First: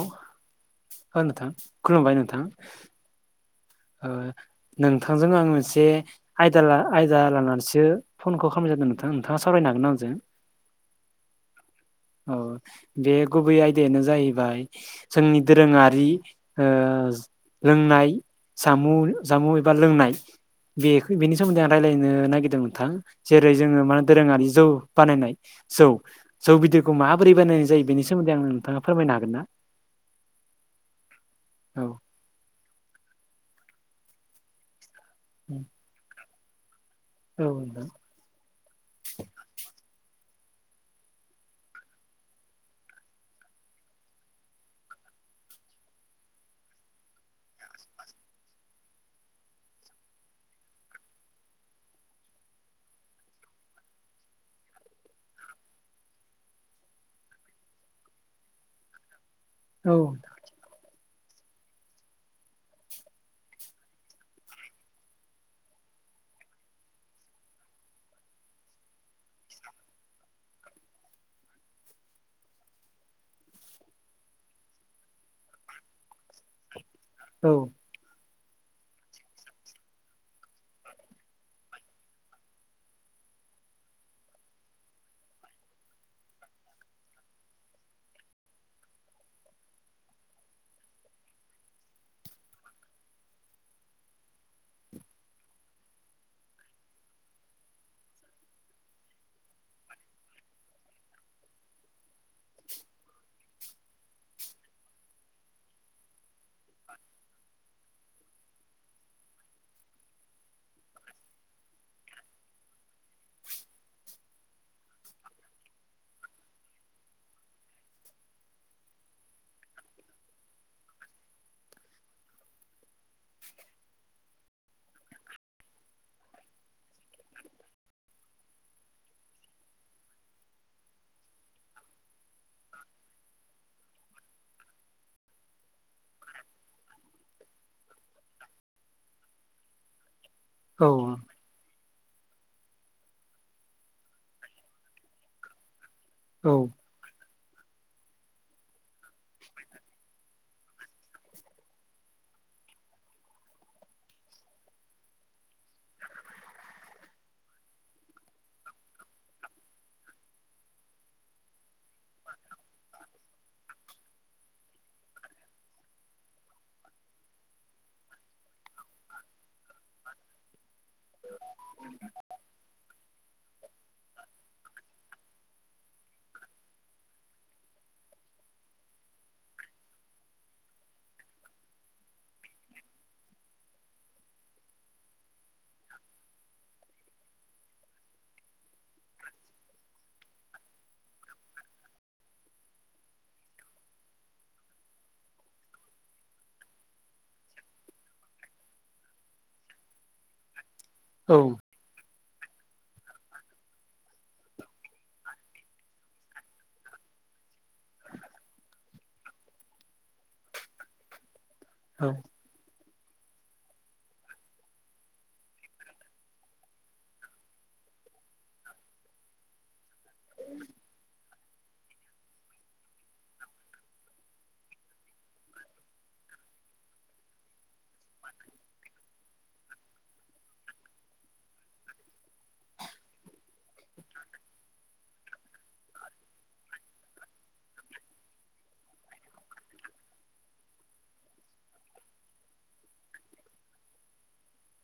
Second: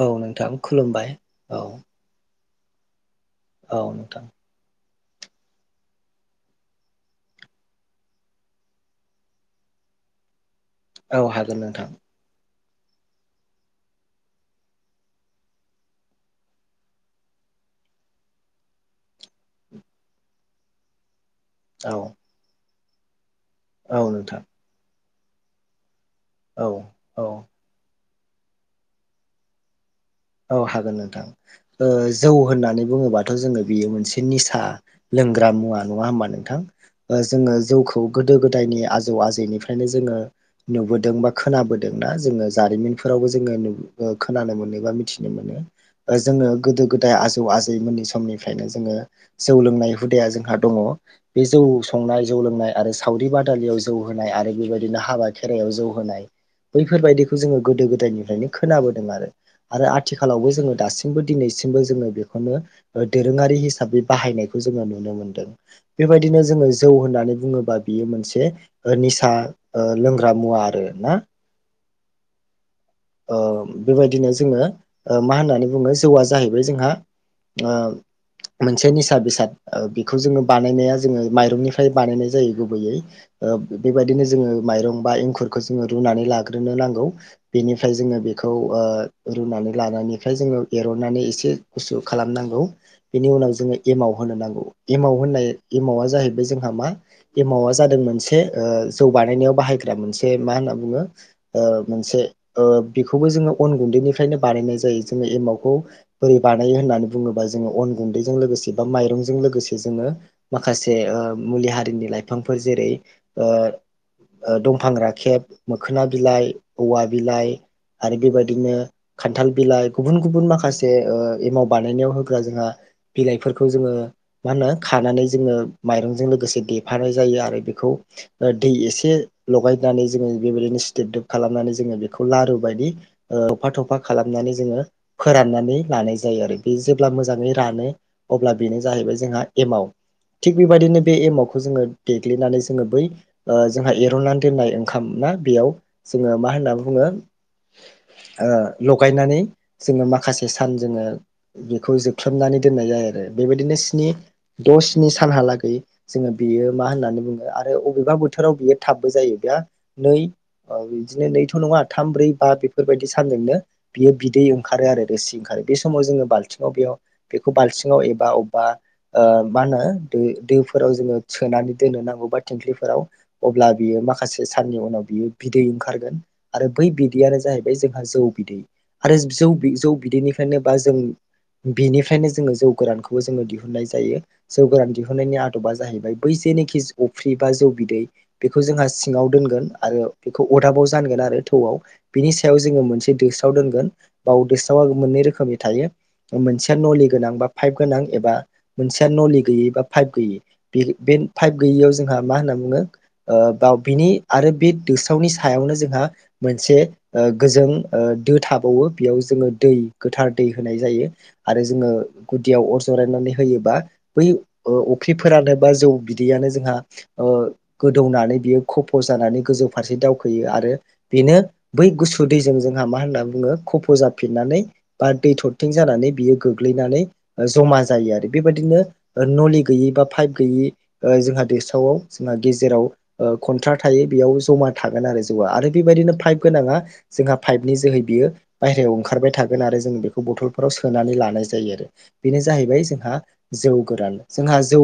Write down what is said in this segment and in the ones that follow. औ नोंथां खुलुम औ नोंथां खुलुमबाय नोंथां। औ ओ नोंथां । नोंथांजों आं मोनसे आयदा आयदा लानानैसो फनखौ खामनाय जादों नोंथां नोंथाङा सावरायनो हाग ना आंजों? औ हागोन नोंथां। ओ बे गुबै आयदायानो जाहैबाय जोंनि दोरोङारि ओ लोंनाय जामुं जामुं एबा लोंनाय बे बेनि सोमोन्दै आं औ रायज्लायनो नागिरदों नोंथां। जेरै जोङो मा औ नोंथां दोरोङारि जौ बानायनाय जौ जौ औ बिदैखौ औ माबोरै बानायनाय जायो बेनि सायाव सोमोन्दै आंनो नोंथाङा फोरमायनो हागोन ना? औ हागोन नोंथां औ ।ओ जौ होननानै बुङोबाथ' जोङो बेयो मोनसे निसा। लोंग्रा मुवा नङा होमबा नोंथां? ओ औ जोङो नोंथां जौखौ गोदो गोदायनि आजौ आजैनिफ्रायनो जोङो नुबोदों बा खोनाबोदों ना जोङो जारिमिनफोरावबो जोङो खोनानो मोनोबा मिथि नो मोनो । जोङो गोदो गोदाय आजौ आजैमोननि समनिफ्रायनो जोङो जौ लोंनाय हुदाया जोंहा दङ। बे जौ संनाय जौ लोंनाय आरो सावरि बादालियाव जौ होनाय आरो बेबायदिनो हाबा खेरायाव जौ होनाय बैफोरबायादिखौ जोङो गोदो गोदायनिफ्रायनो खोनाबोदों आरो। आरो औ आथिखालावबो जोङो दासिम [unintelligible] दिनैसिमबो जोङो बेखौनो दोरोङारि हिसाबै बाहायनायखौ जोङो नुनो मोनदों। बेबायदिनो जोङो जौ होननानै बुङोबा बियो मोनसे निसा ओ लोंग्रा मुवा आरो । हा ओ बेबायदिनो जोङो ओ मा होननानै बुङो जौआ जाहैबाय जोंहा औ ओ मोनसे निसा बेसाद ओ बेखौ जोङो बानायनाया जोङो माइरंनिफ्राय बानायनाय जायो गुबैयै । ओ बेबायदिनो जोङो माइरं बा एंखुरखौ जोङो रुनानै लाग्रोनो नांगौ बेनि फ्राय जोङो बेखौ ओ रुनानै लानायनिफ्राय जोङो एरननानै एसे गुसु खालामनांगौ। बेनि उनाव जोङो एमाव होनो नांगौ एमाव होननाय एमवा जाहैबाय जोंहा मा एमवा जादों मोनसे ओ जौ बानायनायाव बाहायग्रा मोनसे मा होनना बुङो ओ मोनसे ओ बेखौबो जोङो अन गुन्दैनिफ्रायनो बानायनाय जायो । ओ जोङो एमावखौ बोरै बानायो होननानै बुङो बा जोङो अन गुन्दैजों लोगो से बा मायरंजों लोगोसे जोङो मा खासे मुलि हारिनि लाइफां बिफोर जेरै ओ दंफां राखेब मोखोना बिलाइ औवा बिलाइ आरो बेबायदिनो खान्थाल बिलाइ गुबुन गुबुन माखासे ओ एमाव बानायनायाव होग्रा जोंहा बिलाइफोरखौ जोङो मा होनो खानानै जोङो माइरंजों लोगोसे देफानाय जायो आरो बेखौ दै इसे लगायनानै जोङो बेबायदिनो सिदोब दोब खालामनानै जोङो बेखौ लारु बायदि थफा थफा खालामनानै जोङो फोरनानै लानाय जायो आरो बे जेब्ला मोजाङै रानो अब्ला बेनो जाहैबाय जोंहा एमाव। थिग बेबायदिनो बे एमावखौ जोङो देग्लिनानै जोङो बै ओ जोंहा एर'नानै दोननाय ओंखाम ना बेयाव जोङो औ मा होनना हो ओ लगायनानै जोङो माखासे सान जोङो बेखौ जोबख्लोबनानै दोननाय जायो आरो । बेबायदिनो स्नि द स्नि सानहालागै जोङो बेयो मा होननानै बुङो आरो बबेबा बोथोराव बियो थाबबो जायो बेदि नै थाम बिदिनो नङा थाम ब्रै बा बेफोरबायदि सानजोंनो बियो बिदै ओंखारो आरो रोसि ओंखारो बे समाव जोङो बालथिं बेयाव बालथिङाव एबा अबबा मा होनो दैफोराव जोङो सोना नानै दोननो नांगौबा थिंख्लिफोराव अब्ला बियो माखासे साननि उनाव बियो बिदै ओंखारगोन। आरो बै बिदैआानो जाहैबाय जोंहा जौ बिदै आरो जौ जौ बिदैनिफ्रायनो बा जों बेनिफ्रायनो जोङो जौ गोरानखौबो जोङो दिहुननाय जायो जौ गोरान दिहुननायनि आदबा जाहैबाय बै । जेनोखि अफ्रि बा जौ बिदै बेखौ जोंहा सिङाव दोनगोन आरो बेखौ अरदाबाव जानगोन आरो । थौआव बिनि सायाव जोङो मोनसे दोस्राव दोनगोन बाव दोस्रावा मोननै रोखोमनि थायो। मोनसे नलि गोनां बा पाइप गोनां एबा मोनसे नलि गैयै बा फाइभ गैयि बे औ फाइभ गैयियाव जोंहा मा होनना बुङो बा बिनि आरो बे दोसरावनि सायावनो जोंहा। मोनसे गोजों दो थाबावो बेयाव जोङो दै गोथार दै होनाय जायो। आरो जोङो औ गुदियाव अर जरायनानै होयोबा बै अफ्रिफोरानो बा जौ बिदैयानो जों। गोदौनानै बियो खफ' जानानै गोजौ फारसे दावखोयो आरो। बेनो बै गुसु दैजों जोंहा मा होनना बुङो खफ' जाफिननानै बा दै थरथिं जानानै बियो गोग्लैनानै जमा जायो आरो बेबायदिनो नलि गैयै बा पाइप गैयै जोंहा दैसरावआव जोंहा गेजेराव खन्थ्रा थायो बेयाव जमा थागोन आरो जौआ आरो। बेबायदिनो पाइप गोनाङा जोंहा पाइपनि जोहै बियो बाहेरायाव ओंखारबाय थागोन आरो जों बेखौ बथलफोराव सोनानै लानाय जायो आरो बेनो जाहैबाय जोंहा जौ गोरान जोंहा जौ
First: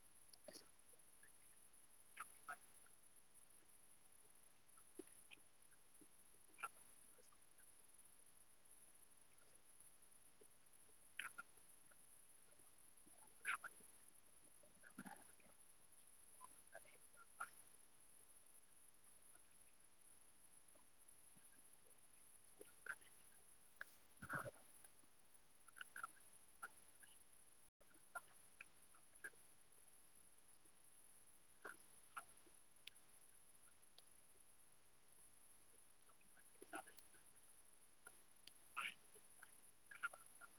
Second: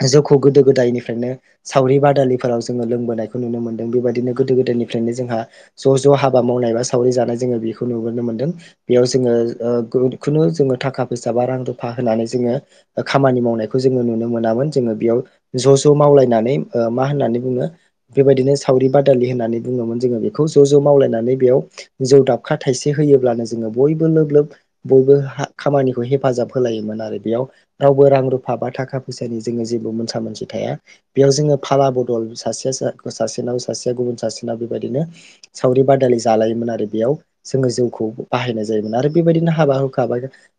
। जौखौ गोदो गोदायनिफ्रायनो सावरि बादालिफोराव जोङो लोंबोनायखौ नुनो मोनदों बेबायदिनो गोदो गोदायनिफ्राय जोंहा ज' ज' हाबा मावनाय बा सावरि जानाय जोङो बेखौ नुुबोनो मोनदों बेयाव जोङो खुनु जोङो थाखा फैसा बा रां रुफा होनानै जोङो खामानि मावनायखौ जोङो नुनो मोनामोन। जोङो बेयाव ज' ज' मावलायनानै मा होननानै बुङो बेबायदिनो सावरि बादालि होननानै बुङोमोन जोङो बेखौ ज' ज' मावलायनानै बेयाव जौ दाबखा थाइसे होयोब्लानो जोङो बयबो लोब लोब । बयबो खामानिखौ हेफाजाब होलायोमोन आरो बेयाव रावबो रां रुफा बा थाखा फैसानि जोङो । जेबो मोनसा मोनसि थाया बेयाव जोङो फाला बदल सासे सासेनाव सासेया गुबुन सासे। बेबायदिनो सावरि बादालि जालायोमोन आरो बेयाव जोङो जौखौ बाहायनाय जायोमोन आरो बेबायदिनो बिनो हाबा हुखा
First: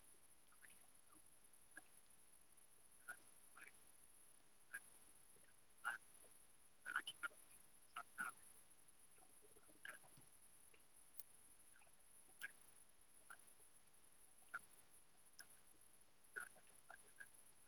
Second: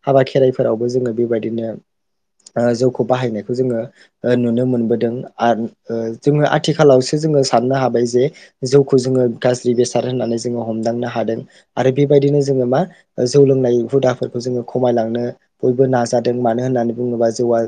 हाबा खेराइफोरावबो जोङो बेबायदिनो जौखौ बाहायनायखौ जोङो नुनो मोनबोदों आरो जोङो आथिखालावसो जोङो साननो हाबाय जे । जौखौ जोङो गाज्रि बेसाद होननानै जोङो हमदांनो हादों आरो बेबायदिनो जोङो मा जौ लों नाय हुदाफोरखौ जोङो खमायलांनो बयबो नाजादों मानो होननानै बुङोबा जौआ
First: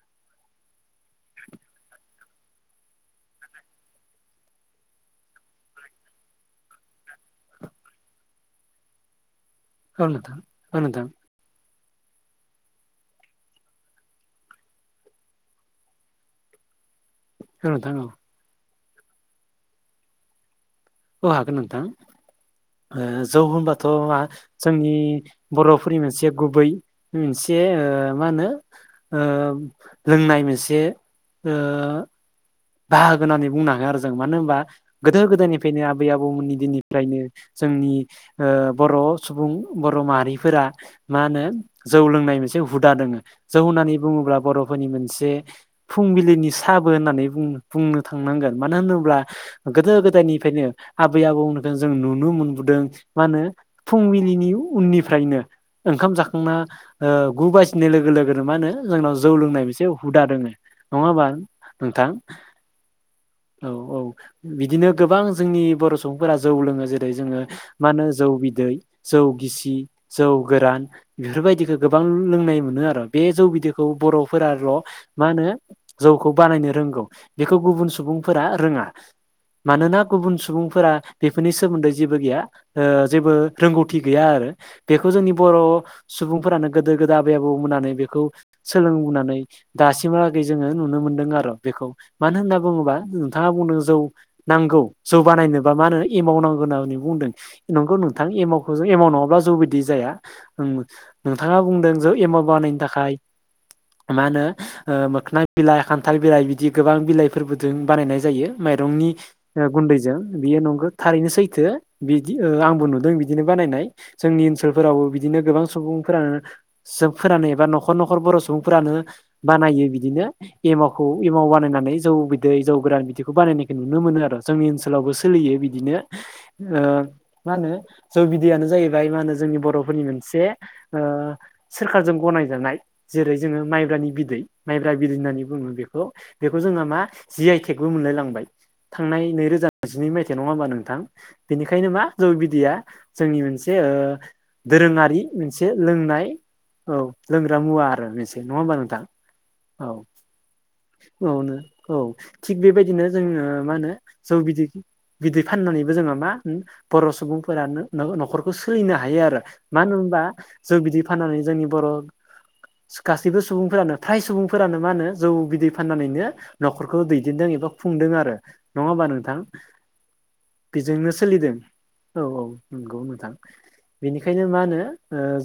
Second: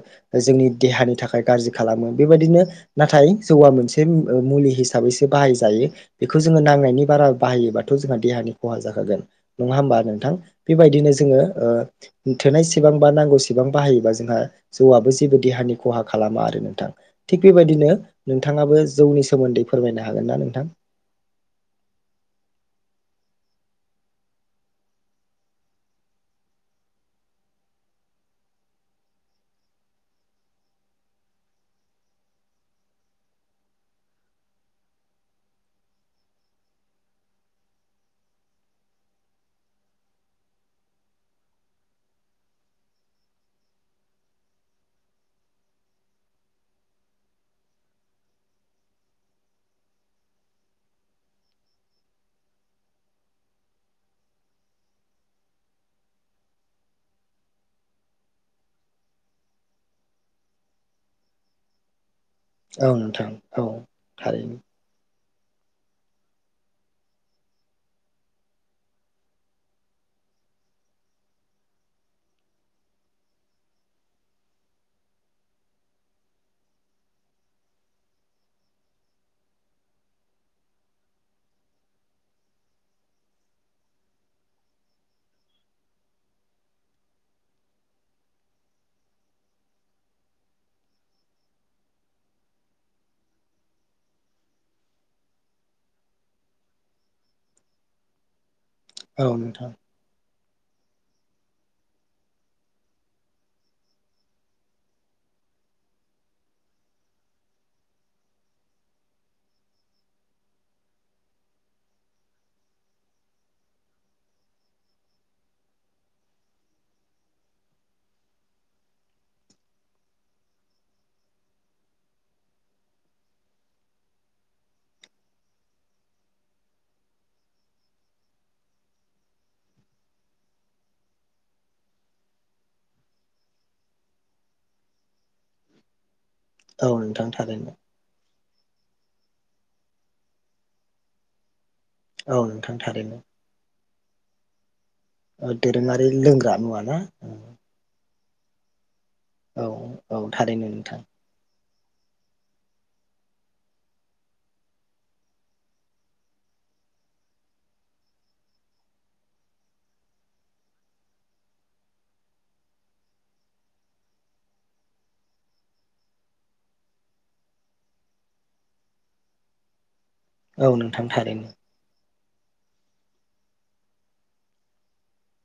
जोंनि देहा देहानि थाखाय गाज्रि खालामो बेबायदिनो नाथाय जौवा मोनसे मुलि हिसाबैसो बाहायजायो। बेखौ जोङो नांनायनि बारा बाहायोबाथ' जोंहा देहानि खहा जाखागोन । नङा होमबा औ नोंथां औ नोंथां बेबायदिनो जोङो । थोनायसेबां बा नांगौसेबां बाहायोबा जोंहा जौआआबो जेबो देहानि खहा खालामा आरो नोंथां। थिग औ बेबायदिनो नोंथां औ नोंथाङाबो जौनि सोमोन्दै फोरमायनो हागोन ना नोंथां । अ हागोन नोंथां। जौ होनबाथ' जोंनि बर'फोरनि मोनसे गुबै मोनसे बे ओह मा होनो ओह लोंनाय मोनसे ओह। बाहागो होननानै बुंनो हाया आरो जों मानो होनबा गोदो गोदायनिफ्रायनो आबै आबौमोननि दिननिफ्रायनो जोंनि बर' सुबुं बर' माहारिफोरा मा होनो जौ लोंनाय मोनसे हुदा दोङो जौ होननानै । बुंनो थांनांगोन मानो होनोब्ला गोदो गोदायनिफ्रायनो आबै आबौमोननो जों नुनो मोनबो। नुदों मा होनो फुंबिलिनि उननिफ्रायनो ओंखाम जाखांना ओह गु बाजि बासिनाय लोगो लोगोनो मा होनो जोंनाव जौ लोंनाय मोनसे हुदा दोङो नङा होमबा नोंथां । औ औ थारैनो बिदिनो गोबां जोंनि बर' सुबुंफोरा जौ लोङो जेरै जोङो मा होनो जौ बिदै जौ गिसि जौ जौ गोरान बेफोरबायदिखौ गोबां लोंनाय मोनो आरो बे जौ बिदैखौ बर'फोराल' मा होन जौखौ बानायनो रोंगौ बेखौ गुबुन सुबुंफोरा रोङा। मानोना गुबुन सुबुंफोरा बेफोरनि सोमोन्दै जेबो गैया जेबो रोंगौथि गैया आरो। बेखौ जोंनि बर' सुबुंफोरानो गोदो गोदाय आबै आबौ मोनहानो बेखौ सोलोंनानै। दासिमहागै जोङो नुनो मोनदों आरो बेखौ मानो होनना बुङोबा नोंथाङा बुंदों जौ नांगौ जौ बानायनोबा मा होनो एमावनांगौ होनना बुंदों नंगौ नोंथां एमावखौ एमाव औ नङाब्ला जौ नोंथां बिदै जाया नोंथाङा बुंदों जे एमाव बानायनो थाखाय मा होनो मोखना बिलाइ खान्थाल बिलाइ बिदि गोबां बिलाइफोरबोजों बानायनाय जायो माइरंनि गुन्दैजों बियो नंगौ थारैनो सैथो बिदि आंबो नुदों बिदिनो बानायनाय जोंनि ओनसोलफोरावबो बिदिनो गोबां सुबुंफोरा जों फोरोननानै एबा न'खर न'खर बर' सुबुंफोरानो बानायो बिदिनो एमावखौ एमाव बानाय नानै जौ बिदै जौ गोरान बिदिखौ बानायनायखौ नुनो मोनो आरो जोंनि ओनसोलावबो सोलियो बिदिनो [inaudible] ओ मा होनो जौ बिदैयानो जाहैबाय मा होनो जोंनि बर'फोरनि मोनसे ओ सोरखारजों गनाय जानाय जेरै जोङो माइब्रानि बिदै माइब्रा बिदै होननानै बुङो बेखौ बेखौ जोंओ औ मा नोंथां जि थारैनो आइटेकबो मोनलाय लांबाय। थांनाय नैरोजा जिनै मायथाइ नङा होनबा नोंथां बेनिखाय बेखायनो मा जौ औ बिदैया नोंथां थारैनो जोंनि मोनसे - दोरोङारि मोनसे दोरोङारि लोंनाय लोंग्रा मुवा ना औ लोंग्रा मुवा आरो मोनसे नङा होमबा नोंथां? औ औ थारैनो नोंथां । औ औनो थिग बेबायदिनो जोङो मा होनो जौ बिदै बिदै फाननानैबो जोङो मा । बर' सुबुंफोरा न'खरखौ सोलिनो हायो आरो मानो होनबा जों बिदि फाननानै जोंनि बर' गासैबो सुबुंफोरानो फ्राय सुबुंफोरानो मा होनो जौ बिदै फाननानैनो न'खरखौ दैदेनदों एबा खुंदों आरो नङा होमबा नोंथां? औ नोंथां बेजोंनो थारैनो सोलिदों औ औ नंगौ नोंथां। बेनिखायनो मा होनो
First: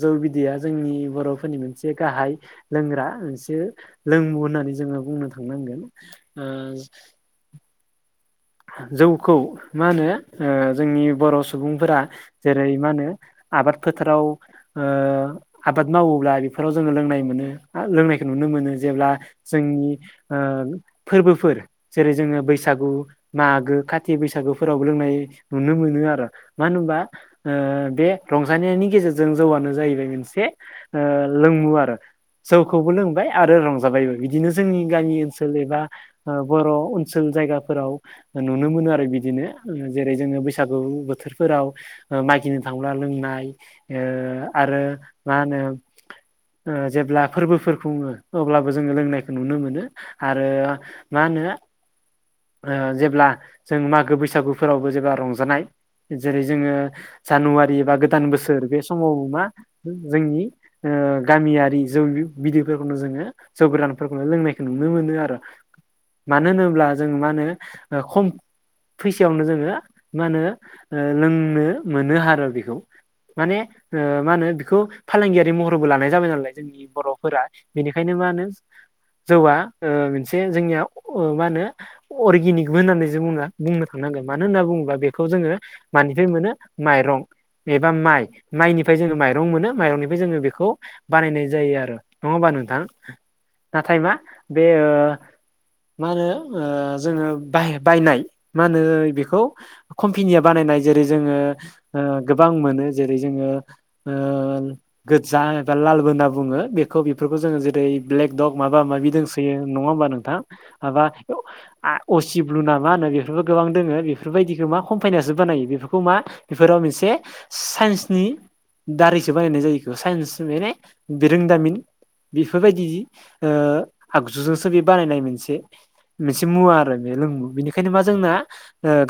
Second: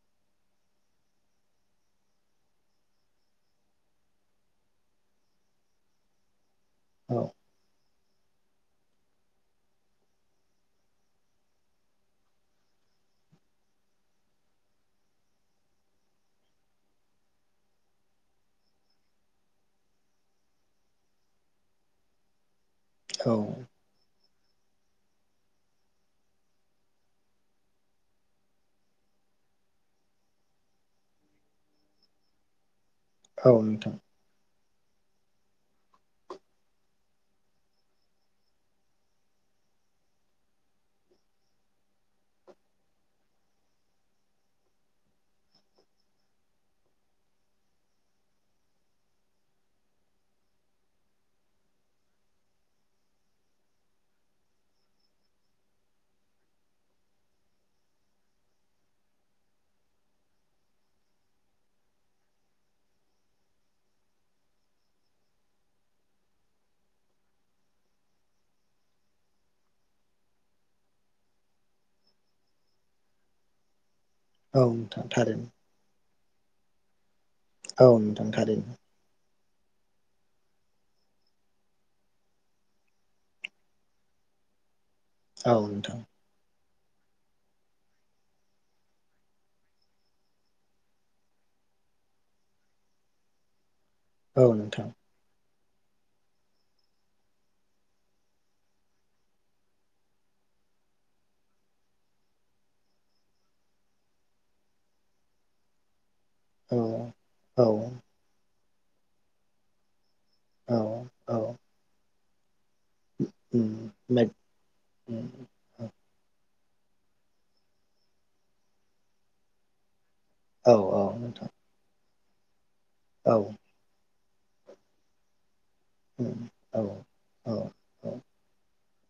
जौ बिदैया जोंनि बर'फोरनि मोनसे गाहाय लोंग्रा एसे लोंमु होननानै जोङो बुंनो थांनांगोन ओह औ जौखौ मा होनो जोंनि बर' सुबुंफोरा जेरै- मा होनो आबाद फोथाराव आबाद मावोब्ला बेफोराव जोङो लोंनाय मोनो लोंनायखौ नुनो नुनो मोनो जेब्ला जोंनि फोरबोफोर जेरै जोङो बैसागु औ मागो खाथि बैसागो फोरावबो लोंनाय नुनो मोनो आरो मानो होनबा बे रंजानायनि गेजेरजों जौआ नो जाहैबाय मोनसे लोंमु आरो जौखौबो लोंबाय औ आरो नोंथां रंजाबायबो बिदिनो जोंनि गामि ओनसोल एबा बर' ओनसोल जायगाफोराव नुनो मोनो आरो बिदिनो जेरै जोङो बैसागु बोथोरफोराव मागिनो थांब्ला लोंनाय ओह आरो मा होनो। जेब्ला फोरबोफोर खुङो अब्लाबो जोङो लोंनायखौ नुनो मोनो आरो मा मा होनो ओ जेब्ला जों मागो बैसागुफोरावबो जेब्ला रंजानाय जेरै जोङो जानुवारि एबा गोदान बोसोर बे समाव मा जोंनि गामियारि जौ बिदैफोरखौनो जोङो जौ गोरानफोरखौनो लोंनायखौ नुनो मोनो आरो मानो होनोब्ला जों मा होनो खम फैसायावनो जोङो मा होनो लोंनो मोनो आरो बेखौ। माने मा होनो औ बेखौ नोंथां थारैनो फालांगियारि महरबो लानाय जाबाय नालाय जोंनि बर' फोरा औ बेनिखायनो मा नोंथां होनो थारैनो जौआ मोनसे जोंनिया मा होनो अर्गेनिकबो होननानै जो बुङा बुंनो थांनांगोन मानो होनना बुङोब्ला बेखौ औ जोङो नोंथां मानिफ्राय मोनो माइरं। एबा माइ माइनिफ्राय जोङो माइरं मोनो माइरंनिफ्राय जोङो बेखौ बानायनाय जायो आरो नङा होनबा नोंथां नाथायबा औ बे नोंथां ओ माहोनो ओ जोङो बायनाय माहोनो बेखौ खमफिनिया बानायनाय जेरै जोङो गोबां मोन जेरै जोजाा एबा लाल बो होनना बुङो औ बेखौ बेफोरखौ जोङो औ जेरै ब्लेक डग माबा माबि दंसोयो नङा होमब नों औ आाबा औ असि। ब्लुना मा होनो बेफोरबो गोबां दोङो बेफोरबायदिखौ मा कम्पानियासो बानायो बेफोरखौ। मा बेफोराव मोनसे साइन्सनि दारैसो बाहायनाय जायो बेखौ । साइन्स मे औ नोंथां बिरोंदामिन बेफोरबायदि। औ आगजुजोंसो बे बानायनाय मोनसे। [inaudible] ोंु औ बेनिायनो मा औ जोंना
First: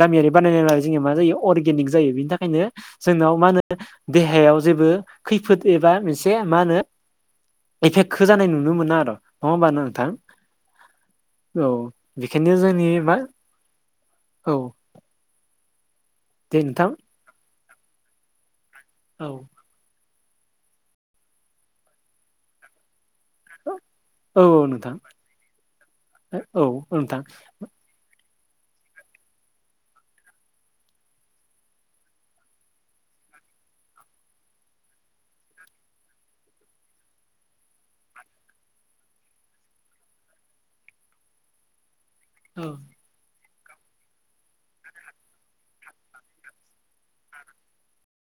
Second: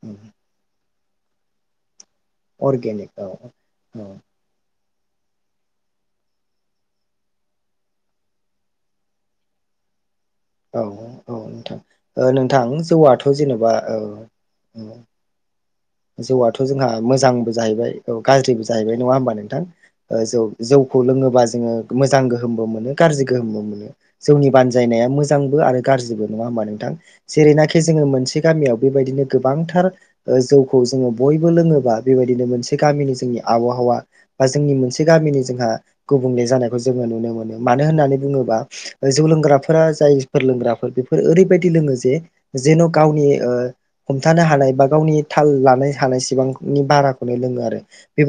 गामियारि बानायनाय अरगिनिक जायो। बिनि थाखायनो अर्गेनिक औ जोंनाव मा होनो औ देहायाव जेबो खैफोद एबा मोनसे मा होनो? एफेक्टखौ जानाय नुनो मोना आरो नङा होमबानोंथां? औ औ नोंथां। बेखायनो नोंथां जोंनि मा जौआथ जेनेबा ओ औ । दे जौआथ जोंहा नोंथां मोजांबो जाहैबाय औ गाज्रिबो जाहैबाय नङा होमबा औ नोंथां? जौ जौखौ लोङोबा जोङो मोजां गोहोमबो मोनो। गाज्रि मोनो जोंनि औ औ नोंथां बानायनाया मोजांबो आरो गाज्रिबो नङा हा औ औ नोंथां जेरैनाखि ज मोनसे। गामियाव बेबायदिनो गोबांथार जौ। औ जोङो बयबो लोङोबा बेबायदिनो मोनसे गामिनि जोंनि आबहावा बा जोंनि मोनसे गामिनि जोंहा। गुबुंले जानायखौ जोङो नुनो मोनो मानो होननानै बुङोबा जौ लोंग्राफोरा जाय फोरा लोंग्रा। बेफोर ओरैबायदि लोङो जे औ जेन गावनि हमथानो हानाय बा गावनि थाल लानाय हानाय सिबांनि बाराखौनो लोङो आरो बे-